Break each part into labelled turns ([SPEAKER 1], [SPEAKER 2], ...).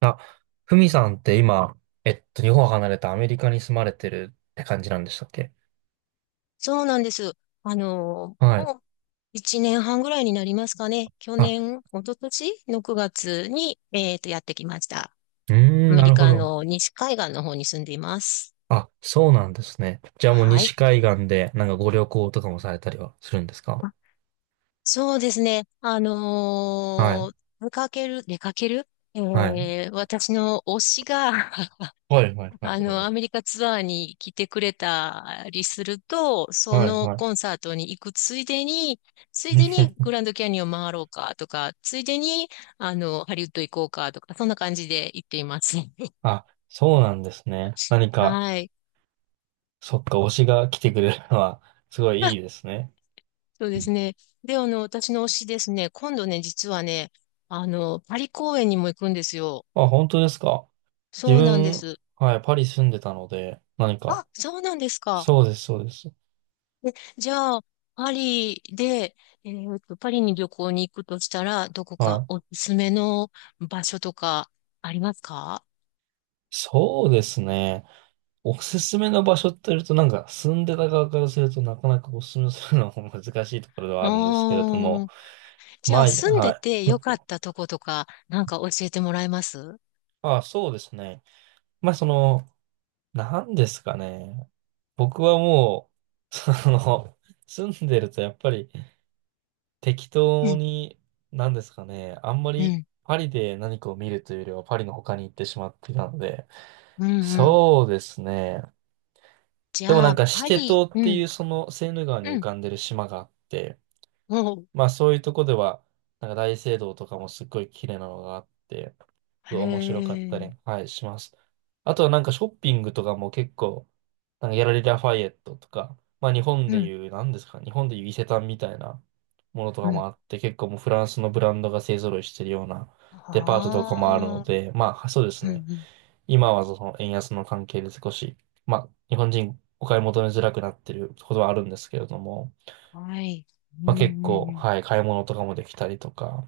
[SPEAKER 1] あ、ふみさんって今、日本を離れたアメリカに住まれてるって感じなんでしたっけ？
[SPEAKER 2] そうなんです。
[SPEAKER 1] はい。
[SPEAKER 2] もう1年半ぐらいになりますかね。
[SPEAKER 1] あ、
[SPEAKER 2] 一昨年の9月に、やってきました。
[SPEAKER 1] うー
[SPEAKER 2] ア
[SPEAKER 1] ん、
[SPEAKER 2] メ
[SPEAKER 1] な
[SPEAKER 2] リ
[SPEAKER 1] るほ
[SPEAKER 2] カ
[SPEAKER 1] ど。
[SPEAKER 2] の西海岸の方に住んでいます。
[SPEAKER 1] あ、そうなんですね。じゃあもう
[SPEAKER 2] は
[SPEAKER 1] 西
[SPEAKER 2] い。
[SPEAKER 1] 海岸でなんかご旅行とかもされたりはするんですか？
[SPEAKER 2] あそうですね。
[SPEAKER 1] はい。
[SPEAKER 2] 出かける
[SPEAKER 1] はい。
[SPEAKER 2] え私の推しが
[SPEAKER 1] はいはいはい。
[SPEAKER 2] アメリカツアーに来てくれたりすると、そ
[SPEAKER 1] はい
[SPEAKER 2] の
[SPEAKER 1] は
[SPEAKER 2] コン
[SPEAKER 1] い。
[SPEAKER 2] サートに行くついでに、グランドキャニオン回ろうかとか、ついでに、ハリウッド行こうかとか、そんな感じで行っています。
[SPEAKER 1] あ、そうなんですね。何か、
[SPEAKER 2] はい。
[SPEAKER 1] そっか、推しが来てくれるのは、すごいいいで すね。
[SPEAKER 2] そう
[SPEAKER 1] う
[SPEAKER 2] です
[SPEAKER 1] ん。
[SPEAKER 2] ね。で、私の推しですね、今度ね、実はね、パリ公演にも行くんですよ。
[SPEAKER 1] あ、本当ですか。
[SPEAKER 2] そ
[SPEAKER 1] 自
[SPEAKER 2] うなんで
[SPEAKER 1] 分、
[SPEAKER 2] す。
[SPEAKER 1] はい、パリ住んでたので、何か、
[SPEAKER 2] あ、そうなんですか。
[SPEAKER 1] そうです、そうです。
[SPEAKER 2] じゃあ、パリで、パリに旅行に行くとしたら、どこか
[SPEAKER 1] はい。
[SPEAKER 2] おすすめの場所とかありますか？
[SPEAKER 1] そうですね。おすすめの場所って言うと、なんか住んでた側からするとなかなかおすすめするのも難しいところでは
[SPEAKER 2] あ
[SPEAKER 1] あるんですけれども、
[SPEAKER 2] あー、じ
[SPEAKER 1] ま
[SPEAKER 2] ゃあ
[SPEAKER 1] あ、い
[SPEAKER 2] 住ん
[SPEAKER 1] は
[SPEAKER 2] で
[SPEAKER 1] い。
[SPEAKER 2] てよかったとことか、なんか教えてもらえます？う
[SPEAKER 1] ああ、そうですね。まあ、その、なんですかね。僕はもう、その、住んでるとやっぱり適当
[SPEAKER 2] ん、
[SPEAKER 1] に、なんですかね。あんま
[SPEAKER 2] う
[SPEAKER 1] り
[SPEAKER 2] ん、
[SPEAKER 1] パリで何かを見るというよりはパリの他に行ってしまっていたので、
[SPEAKER 2] うん、うん。
[SPEAKER 1] そうですね。
[SPEAKER 2] じ
[SPEAKER 1] でもな
[SPEAKER 2] ゃ
[SPEAKER 1] ん
[SPEAKER 2] あ、
[SPEAKER 1] かシ
[SPEAKER 2] パ
[SPEAKER 1] テ
[SPEAKER 2] リ、
[SPEAKER 1] 島っ
[SPEAKER 2] う
[SPEAKER 1] てい
[SPEAKER 2] ん、
[SPEAKER 1] うそのセーヌ川に浮
[SPEAKER 2] うん、
[SPEAKER 1] かんでる島があって、
[SPEAKER 2] おう、
[SPEAKER 1] まあそういうとこでは、なんか大聖堂とかもすっごい綺麗なのがあって、すご
[SPEAKER 2] へ
[SPEAKER 1] い面白かったり、
[SPEAKER 2] え、
[SPEAKER 1] はい、します。あとはなんかショッピングとかも結構、なんかギャラリー・ラファイエットとか、まあ日本
[SPEAKER 2] う
[SPEAKER 1] で
[SPEAKER 2] ん、
[SPEAKER 1] いう、なんですか、日本でいう伊勢丹みたいなものと
[SPEAKER 2] う
[SPEAKER 1] かも
[SPEAKER 2] ん。
[SPEAKER 1] あって、結構もうフランスのブランドが勢揃いしてるようなデパートとかもあるの
[SPEAKER 2] ああ、
[SPEAKER 1] で、まあそうです
[SPEAKER 2] う
[SPEAKER 1] ね。
[SPEAKER 2] ん、うん、
[SPEAKER 1] 今はその円安の関係で少し、まあ、日本人お買い求めづらくなってることはあるんですけれども、
[SPEAKER 2] はい、うん、
[SPEAKER 1] まあ、結
[SPEAKER 2] うん、
[SPEAKER 1] 構、
[SPEAKER 2] うん。
[SPEAKER 1] はい、買い物とかもできたりとか、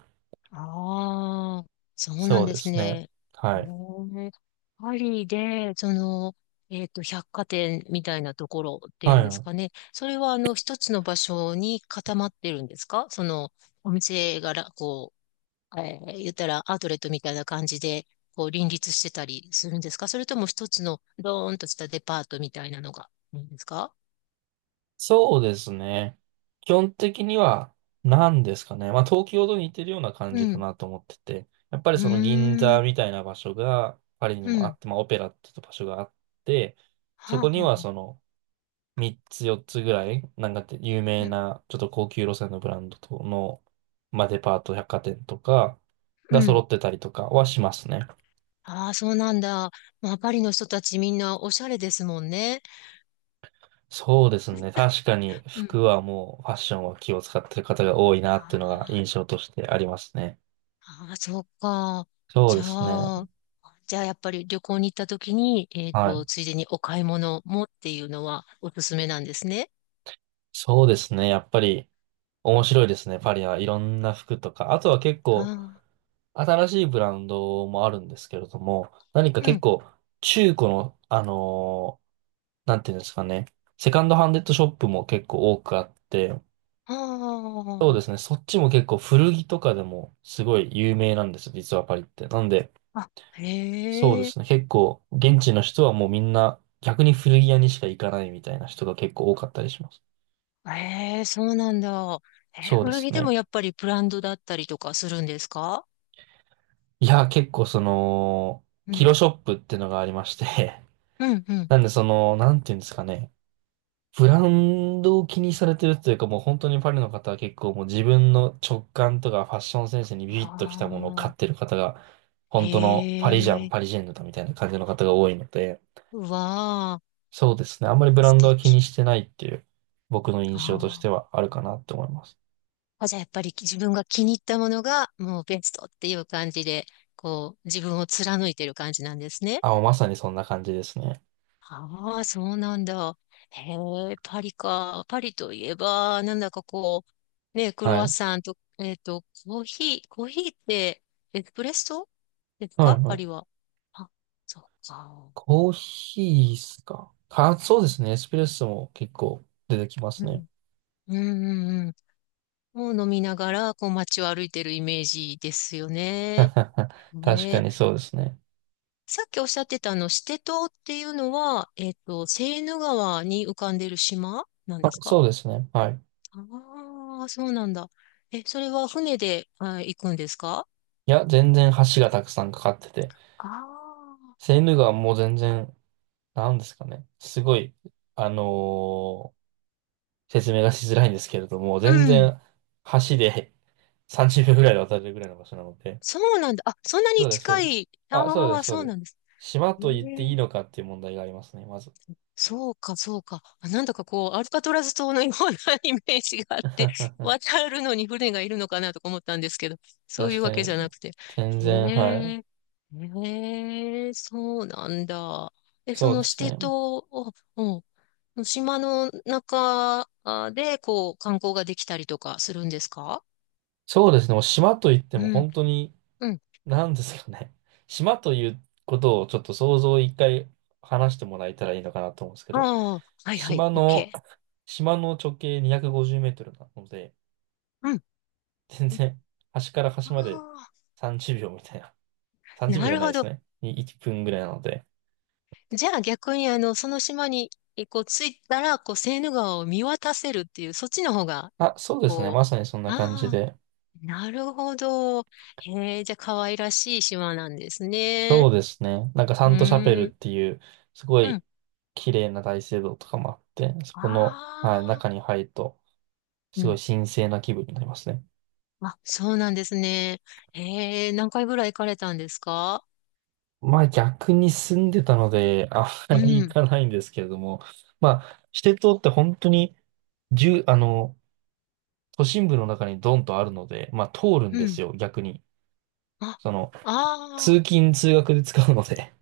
[SPEAKER 2] ああ、そうな
[SPEAKER 1] そ
[SPEAKER 2] ん
[SPEAKER 1] う
[SPEAKER 2] で
[SPEAKER 1] で
[SPEAKER 2] す
[SPEAKER 1] すね。
[SPEAKER 2] ね。へ
[SPEAKER 1] はい。
[SPEAKER 2] え。パリで、百貨店みたいなところってい
[SPEAKER 1] は
[SPEAKER 2] うんです
[SPEAKER 1] い。
[SPEAKER 2] かね。それは、一つの場所に固まってるんですか？その、お店がら、言ったらアウトレットみたいな感じで、林立してたりするんですか？それとも一つの、ドーンとしたデパートみたいなのがいいんですか？
[SPEAKER 1] そうですね。基本的には、何ですかね。まあ、東京と似てるような感じ
[SPEAKER 2] う
[SPEAKER 1] か
[SPEAKER 2] ん。
[SPEAKER 1] なと思ってて、やっぱり
[SPEAKER 2] う
[SPEAKER 1] その銀
[SPEAKER 2] ー
[SPEAKER 1] 座
[SPEAKER 2] ん。
[SPEAKER 1] みたいな場所がパリに
[SPEAKER 2] う
[SPEAKER 1] もあ
[SPEAKER 2] ん。
[SPEAKER 1] って、まあ、オペラっていう場所があって、
[SPEAKER 2] は
[SPEAKER 1] そ
[SPEAKER 2] あ、
[SPEAKER 1] こ
[SPEAKER 2] は
[SPEAKER 1] には
[SPEAKER 2] あは
[SPEAKER 1] そ
[SPEAKER 2] あ
[SPEAKER 1] の、3つ4つぐらい、なんかって有名
[SPEAKER 2] うん。
[SPEAKER 1] な、ちょっと高級路線のブランドとの、まあ、デパート百貨店とか
[SPEAKER 2] う
[SPEAKER 1] が揃
[SPEAKER 2] ん。
[SPEAKER 1] ってたりとかはしますね。
[SPEAKER 2] ああ、そうなんだ。まあ、パリの人たちみんなおしゃれですもんね。
[SPEAKER 1] そうですね。確かに
[SPEAKER 2] うん。
[SPEAKER 1] 服はもうファッションは気を使ってる方が多い
[SPEAKER 2] あ
[SPEAKER 1] なっていうのが
[SPEAKER 2] ー
[SPEAKER 1] 印象としてありますね。
[SPEAKER 2] あー、そうか。
[SPEAKER 1] そう
[SPEAKER 2] じ
[SPEAKER 1] で
[SPEAKER 2] ゃ
[SPEAKER 1] すね。
[SPEAKER 2] あ、やっぱり旅行に行った時に、
[SPEAKER 1] はい。
[SPEAKER 2] ついでにお買い物もっていうのはおすすめなんですね。
[SPEAKER 1] そうですね。やっぱり面白いですね。パリはいろんな服とか。あとは結構
[SPEAKER 2] あ
[SPEAKER 1] 新しいブランドもあるんですけれども、何か
[SPEAKER 2] あ、う
[SPEAKER 1] 結
[SPEAKER 2] ん。
[SPEAKER 1] 構中古の、ーなんていうんですかね。セカンドハンデッドショップも結構多くあって、そう
[SPEAKER 2] あ
[SPEAKER 1] ですね。そっちも結構古着とかでもすごい有名なんですよ。実はパリって。なんで、
[SPEAKER 2] あ、あ、
[SPEAKER 1] そうで
[SPEAKER 2] へえ、
[SPEAKER 1] すね。結構現地の人はもうみんな逆に古着屋にしか行かないみたいな人が結構多かったりします。
[SPEAKER 2] へえ、そうなんだ。
[SPEAKER 1] そうで
[SPEAKER 2] 古
[SPEAKER 1] す
[SPEAKER 2] 着でも
[SPEAKER 1] ね。
[SPEAKER 2] やっぱりブランドだったりとかするんですか？
[SPEAKER 1] いや、結構その、
[SPEAKER 2] う
[SPEAKER 1] キロ
[SPEAKER 2] ん、
[SPEAKER 1] ショップってのがありまして。
[SPEAKER 2] うん、う ん。
[SPEAKER 1] なんでその、なんていうんですかね。ブランドを気にされてるというか、もう本当にパリの方は結構もう自分の直感とかファッションセンスにビ
[SPEAKER 2] あ
[SPEAKER 1] ビッときたものを買って
[SPEAKER 2] あ、
[SPEAKER 1] る方が、
[SPEAKER 2] へ
[SPEAKER 1] 本当のパリジャン、パリ
[SPEAKER 2] え、
[SPEAKER 1] ジェンヌだみたいな感じの方が多いので、
[SPEAKER 2] うわあ。
[SPEAKER 1] そうですね。あんまりブラ
[SPEAKER 2] 素
[SPEAKER 1] ンドは気
[SPEAKER 2] 敵。
[SPEAKER 1] にしてないっていう僕の印
[SPEAKER 2] あ
[SPEAKER 1] 象として
[SPEAKER 2] あ。
[SPEAKER 1] はあるかなって思います。
[SPEAKER 2] じゃあやっぱり自分が気に入ったものがもうベストっていう感じで、こう自分を貫いてる感じなんですね。
[SPEAKER 1] あ、もうまさにそんな感じですね。
[SPEAKER 2] ああ、そうなんだ。へえ、パリか。パリといえば、なんだかこう、ね、クロ
[SPEAKER 1] は
[SPEAKER 2] ワッ
[SPEAKER 1] い。
[SPEAKER 2] サンと、コーヒーってエスプレッソです
[SPEAKER 1] は
[SPEAKER 2] か
[SPEAKER 1] いは
[SPEAKER 2] パリ
[SPEAKER 1] い。
[SPEAKER 2] は？あ、そうか。
[SPEAKER 1] コーヒーっすか。か、そうですね。エスプレッソも結構出てきま
[SPEAKER 2] う
[SPEAKER 1] すね。
[SPEAKER 2] ん。うんうんうん。を飲みながら、こう街を歩いてるイメージですよね。
[SPEAKER 1] 確か
[SPEAKER 2] ね、
[SPEAKER 1] にそうですね。
[SPEAKER 2] さっきおっしゃってたシテ島っていうのは、セーヌ川に浮かんでる島なん
[SPEAKER 1] あ、
[SPEAKER 2] ですか？
[SPEAKER 1] そうですね。はい。
[SPEAKER 2] ああー、そうなんだ。え、それは船で、あ、行くんですか？
[SPEAKER 1] いや、全然橋がたくさんかかってて、
[SPEAKER 2] あ
[SPEAKER 1] セーヌ川も全然、なんですかね。すごい、あのー説明がしづらいんですけれども、
[SPEAKER 2] あー、
[SPEAKER 1] 全
[SPEAKER 2] うん。
[SPEAKER 1] 然橋で 30秒ぐらいで渡れるぐらいの場所なので。
[SPEAKER 2] そうなんだ。あ、そんな
[SPEAKER 1] そ
[SPEAKER 2] に
[SPEAKER 1] うです、そう
[SPEAKER 2] 近
[SPEAKER 1] です。
[SPEAKER 2] い。
[SPEAKER 1] あ、そうで
[SPEAKER 2] ああ、
[SPEAKER 1] す、そう
[SPEAKER 2] そう
[SPEAKER 1] です。
[SPEAKER 2] なんです。
[SPEAKER 1] 島
[SPEAKER 2] へ
[SPEAKER 1] と言っていい
[SPEAKER 2] え、
[SPEAKER 1] のかっていう問題がありますね、まず。
[SPEAKER 2] そうか、そうか。なんだかこう、アルカトラズ島のような イメージがあっ て、渡るのに船がいるのかなとか思ったんですけど、そうい
[SPEAKER 1] 確
[SPEAKER 2] う
[SPEAKER 1] か
[SPEAKER 2] わけじ
[SPEAKER 1] に。
[SPEAKER 2] ゃなくて。
[SPEAKER 1] 全
[SPEAKER 2] へ
[SPEAKER 1] 然、は
[SPEAKER 2] え、
[SPEAKER 1] い。
[SPEAKER 2] へえ、そうなんだ。え、そ
[SPEAKER 1] そう
[SPEAKER 2] の
[SPEAKER 1] で
[SPEAKER 2] シ
[SPEAKER 1] す
[SPEAKER 2] テ
[SPEAKER 1] ね。
[SPEAKER 2] 島を、うん、島の中で、こう、観光ができたりとかするんですか？
[SPEAKER 1] そうですね。もう島といっても
[SPEAKER 2] うん、
[SPEAKER 1] 本当に
[SPEAKER 2] うん。
[SPEAKER 1] なんですかね。島ということをちょっと想像を一回話してもらえたらいいのかなと思うんですけ
[SPEAKER 2] あ
[SPEAKER 1] ど、
[SPEAKER 2] あ、はいはい、
[SPEAKER 1] 島
[SPEAKER 2] オッ
[SPEAKER 1] の、
[SPEAKER 2] ケ
[SPEAKER 1] 島の直径250メートルなので、
[SPEAKER 2] ー。うん。
[SPEAKER 1] 全然端から
[SPEAKER 2] あ
[SPEAKER 1] 端まで
[SPEAKER 2] あ、
[SPEAKER 1] 30秒みたいな。30
[SPEAKER 2] な
[SPEAKER 1] 秒じゅう
[SPEAKER 2] る
[SPEAKER 1] びょう
[SPEAKER 2] ほ
[SPEAKER 1] じ
[SPEAKER 2] ど。
[SPEAKER 1] ゃないですね。に1分ぐらいなので。
[SPEAKER 2] じゃあ逆にその島に、こう、着いたら、こう、セーヌ川を見渡せるっていう、そっちの方が、
[SPEAKER 1] あ、そうですね。
[SPEAKER 2] こ
[SPEAKER 1] まさにそん
[SPEAKER 2] う、
[SPEAKER 1] な感じ
[SPEAKER 2] ああ、
[SPEAKER 1] で。
[SPEAKER 2] なるほど。へえ、じゃあ可愛らしい島なんですね。
[SPEAKER 1] そうですね。なんかサ
[SPEAKER 2] う
[SPEAKER 1] ントシャペル
[SPEAKER 2] ー
[SPEAKER 1] っ
[SPEAKER 2] ん、
[SPEAKER 1] ていう、すご
[SPEAKER 2] う
[SPEAKER 1] い
[SPEAKER 2] ん。
[SPEAKER 1] 綺麗な大聖堂とかもあって、そこの、はい、
[SPEAKER 2] ああ、
[SPEAKER 1] 中に入ると、
[SPEAKER 2] う
[SPEAKER 1] すごい
[SPEAKER 2] ん。
[SPEAKER 1] 神聖な気分になりますね。
[SPEAKER 2] あ、そうなんですね。へえ、何回ぐらい行かれたんですか？
[SPEAKER 1] まあ逆に住んでたので、あま
[SPEAKER 2] う
[SPEAKER 1] り行
[SPEAKER 2] ん、
[SPEAKER 1] かないんですけれども、まあ、シテ島って本当に、住あの、都心部の中にドンとあるので、まあ通るん
[SPEAKER 2] う
[SPEAKER 1] で
[SPEAKER 2] ん。
[SPEAKER 1] すよ、逆に。
[SPEAKER 2] あ、
[SPEAKER 1] その、
[SPEAKER 2] ああ、
[SPEAKER 1] 通勤通学で使うので、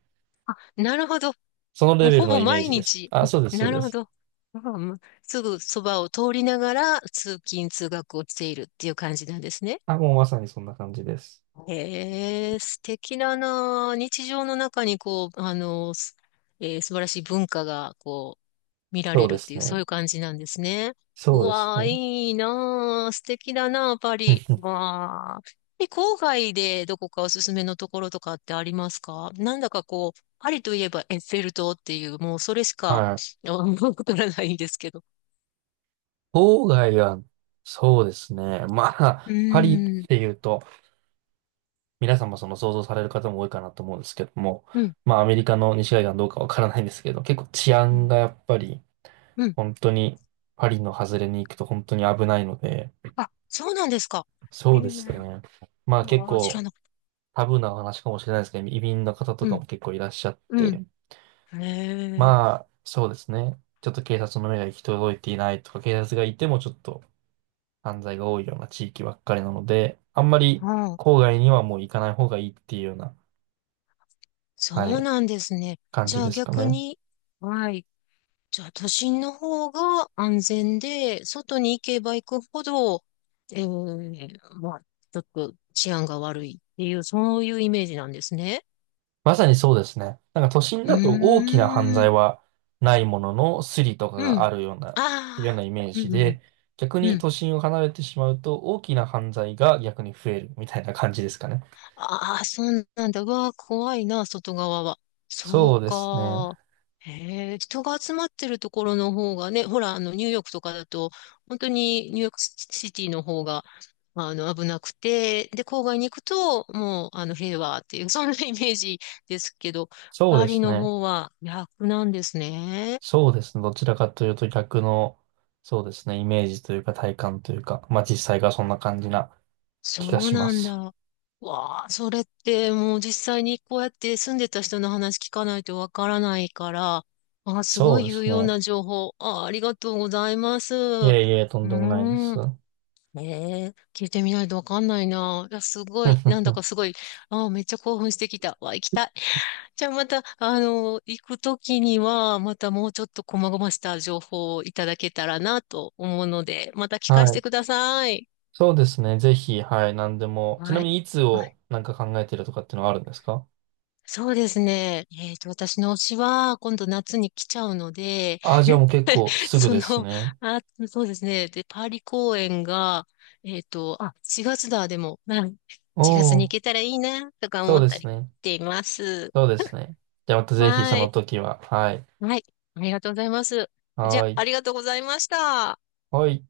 [SPEAKER 2] なるほど。
[SPEAKER 1] その
[SPEAKER 2] も
[SPEAKER 1] レ
[SPEAKER 2] う
[SPEAKER 1] ベル
[SPEAKER 2] ほ
[SPEAKER 1] の
[SPEAKER 2] ぼ
[SPEAKER 1] イメー
[SPEAKER 2] 毎
[SPEAKER 1] ジです。
[SPEAKER 2] 日。
[SPEAKER 1] あ、そうです、そ
[SPEAKER 2] な
[SPEAKER 1] うで
[SPEAKER 2] るほ
[SPEAKER 1] す。
[SPEAKER 2] ど。ああ、まあすぐそばを通りながら通勤通学をしているっていう感じなんですね。
[SPEAKER 1] あ、もうまさにそんな感じです。
[SPEAKER 2] へえ、素敵だなあ。日常の中にこう、すえー素晴らしい文化が見ら
[SPEAKER 1] そ
[SPEAKER 2] れ
[SPEAKER 1] う
[SPEAKER 2] る
[SPEAKER 1] で
[SPEAKER 2] って
[SPEAKER 1] す
[SPEAKER 2] いう、そうい
[SPEAKER 1] ね。
[SPEAKER 2] う感じなんですね。う
[SPEAKER 1] そうです
[SPEAKER 2] わー、
[SPEAKER 1] ね。
[SPEAKER 2] いいなー、素敵だなー、パ
[SPEAKER 1] うん
[SPEAKER 2] リ。
[SPEAKER 1] うん。
[SPEAKER 2] わー。え、郊外でどこかおすすめのところとかってありますか？なんだかこう、パリといえばエッフェル塔っていう、もうそれしか、
[SPEAKER 1] はい。
[SPEAKER 2] わからないんですけど。
[SPEAKER 1] 郊外は、そうですね。ま
[SPEAKER 2] う
[SPEAKER 1] あ、パリっ
[SPEAKER 2] ーん、
[SPEAKER 1] ていうと、皆さんもその想像される方も多いかなと思うんですけども、
[SPEAKER 2] うん、
[SPEAKER 1] まあアメリカの西海岸どうかわからないんですけど、結構治
[SPEAKER 2] う
[SPEAKER 1] 安
[SPEAKER 2] ん、
[SPEAKER 1] がやっぱり
[SPEAKER 2] うん。
[SPEAKER 1] 本当にパリの外れに行くと本当に危ないので、
[SPEAKER 2] あ、そうなんですか。へ
[SPEAKER 1] そう
[SPEAKER 2] え。
[SPEAKER 1] ですね。まあ結
[SPEAKER 2] ああ、知ら
[SPEAKER 1] 構
[SPEAKER 2] なかっ
[SPEAKER 1] タブーな話かもしれないですけど、移民の方
[SPEAKER 2] た。
[SPEAKER 1] と
[SPEAKER 2] う
[SPEAKER 1] か
[SPEAKER 2] ん、
[SPEAKER 1] も結構いらっしゃっ
[SPEAKER 2] うん。
[SPEAKER 1] て、
[SPEAKER 2] へえ。
[SPEAKER 1] まあそうですね。ちょっと警察の目が行き届いていないとか、警察がいてもちょっと犯罪が多いような地域ばっかりなので、あんまり
[SPEAKER 2] ああ、
[SPEAKER 1] 郊外にはもう行かない方がいいっていうような、は
[SPEAKER 2] そう
[SPEAKER 1] い、
[SPEAKER 2] なんですね。
[SPEAKER 1] 感
[SPEAKER 2] じ
[SPEAKER 1] じ
[SPEAKER 2] ゃあ
[SPEAKER 1] ですか
[SPEAKER 2] 逆
[SPEAKER 1] ね。
[SPEAKER 2] に、はい。じゃあ、都心の方が安全で、外に行けば行くほど、まあ、ちょっと治安が悪いっていう、そういうイメージなんですね。
[SPEAKER 1] まさにそうですね。なんか都心
[SPEAKER 2] う
[SPEAKER 1] だと大きな犯
[SPEAKER 2] ー
[SPEAKER 1] 罪
[SPEAKER 2] ん。
[SPEAKER 1] はないもののスリとか
[SPEAKER 2] う
[SPEAKER 1] が
[SPEAKER 2] ん。
[SPEAKER 1] あるような、いうよう
[SPEAKER 2] ああ。
[SPEAKER 1] なイメー
[SPEAKER 2] う
[SPEAKER 1] ジ
[SPEAKER 2] ん、うん、
[SPEAKER 1] で、逆
[SPEAKER 2] う
[SPEAKER 1] に
[SPEAKER 2] ん。
[SPEAKER 1] 都心を離れてしまうと大きな犯罪が逆に増えるみたいな感じですかね。
[SPEAKER 2] ああ、そうなんだ。うわあ、怖いな、外側は。そ
[SPEAKER 1] そう
[SPEAKER 2] う
[SPEAKER 1] ですね。
[SPEAKER 2] か。へえ、人が集まってるところの方がね、ほら、ニューヨークとかだと、本当にニューヨークシティの方が、まあ、危なくて、で、郊外に行くと、もう、平和っていう、そんなイメージですけど、
[SPEAKER 1] そう
[SPEAKER 2] パ
[SPEAKER 1] で
[SPEAKER 2] リ
[SPEAKER 1] す
[SPEAKER 2] の
[SPEAKER 1] ね。
[SPEAKER 2] 方は逆なんですね。
[SPEAKER 1] そうですね。どちらかというと逆の、そうですね。イメージというか体感というか、まあ実際がそんな感じな
[SPEAKER 2] そ
[SPEAKER 1] 気が
[SPEAKER 2] う
[SPEAKER 1] しま
[SPEAKER 2] なん
[SPEAKER 1] す。
[SPEAKER 2] だ。わあ、それってもう実際にこうやって住んでた人の話聞かないとわからないから、あ、すご
[SPEAKER 1] そう
[SPEAKER 2] い
[SPEAKER 1] で
[SPEAKER 2] 有
[SPEAKER 1] す
[SPEAKER 2] 用
[SPEAKER 1] ね。
[SPEAKER 2] な情報。あ、ありがとうございます。
[SPEAKER 1] い
[SPEAKER 2] う
[SPEAKER 1] えいえ、とん
[SPEAKER 2] ー
[SPEAKER 1] でもないです。
[SPEAKER 2] ん。
[SPEAKER 1] は
[SPEAKER 2] ええ、聞いてみないとわかんないな。いや、すごい、なんだかすごい、あ、めっちゃ興奮してきた。わ、行きたい。じゃあまた、行くときには、またもうちょっと細々した情報をいただけたらなと思うので、また聞かせて
[SPEAKER 1] い。
[SPEAKER 2] ください。
[SPEAKER 1] そうですね。ぜひ、はい、何でも。ちな
[SPEAKER 2] は
[SPEAKER 1] み
[SPEAKER 2] い。
[SPEAKER 1] に、いつをなんか考えてるとかっていうのはあるんですか？
[SPEAKER 2] そうですね。私の推しは、今度夏に来ちゃうので、
[SPEAKER 1] ああ、じゃあもう 結構すぐ
[SPEAKER 2] そ
[SPEAKER 1] で
[SPEAKER 2] の、
[SPEAKER 1] すね。
[SPEAKER 2] あ、そうですね。で、パーリ公演が、あ、4月だ、でも、うん
[SPEAKER 1] お
[SPEAKER 2] 月に行
[SPEAKER 1] お、
[SPEAKER 2] けたらいいな、とか
[SPEAKER 1] そ
[SPEAKER 2] 思
[SPEAKER 1] う
[SPEAKER 2] っ
[SPEAKER 1] で
[SPEAKER 2] た
[SPEAKER 1] す
[SPEAKER 2] りし
[SPEAKER 1] ね。
[SPEAKER 2] ています。
[SPEAKER 1] そうですね。じゃあまたぜひそ
[SPEAKER 2] は
[SPEAKER 1] の
[SPEAKER 2] い。
[SPEAKER 1] 時は、はい。
[SPEAKER 2] はい。ありがとうございます。じゃあ、
[SPEAKER 1] はい。
[SPEAKER 2] ありがとうございました。
[SPEAKER 1] はい。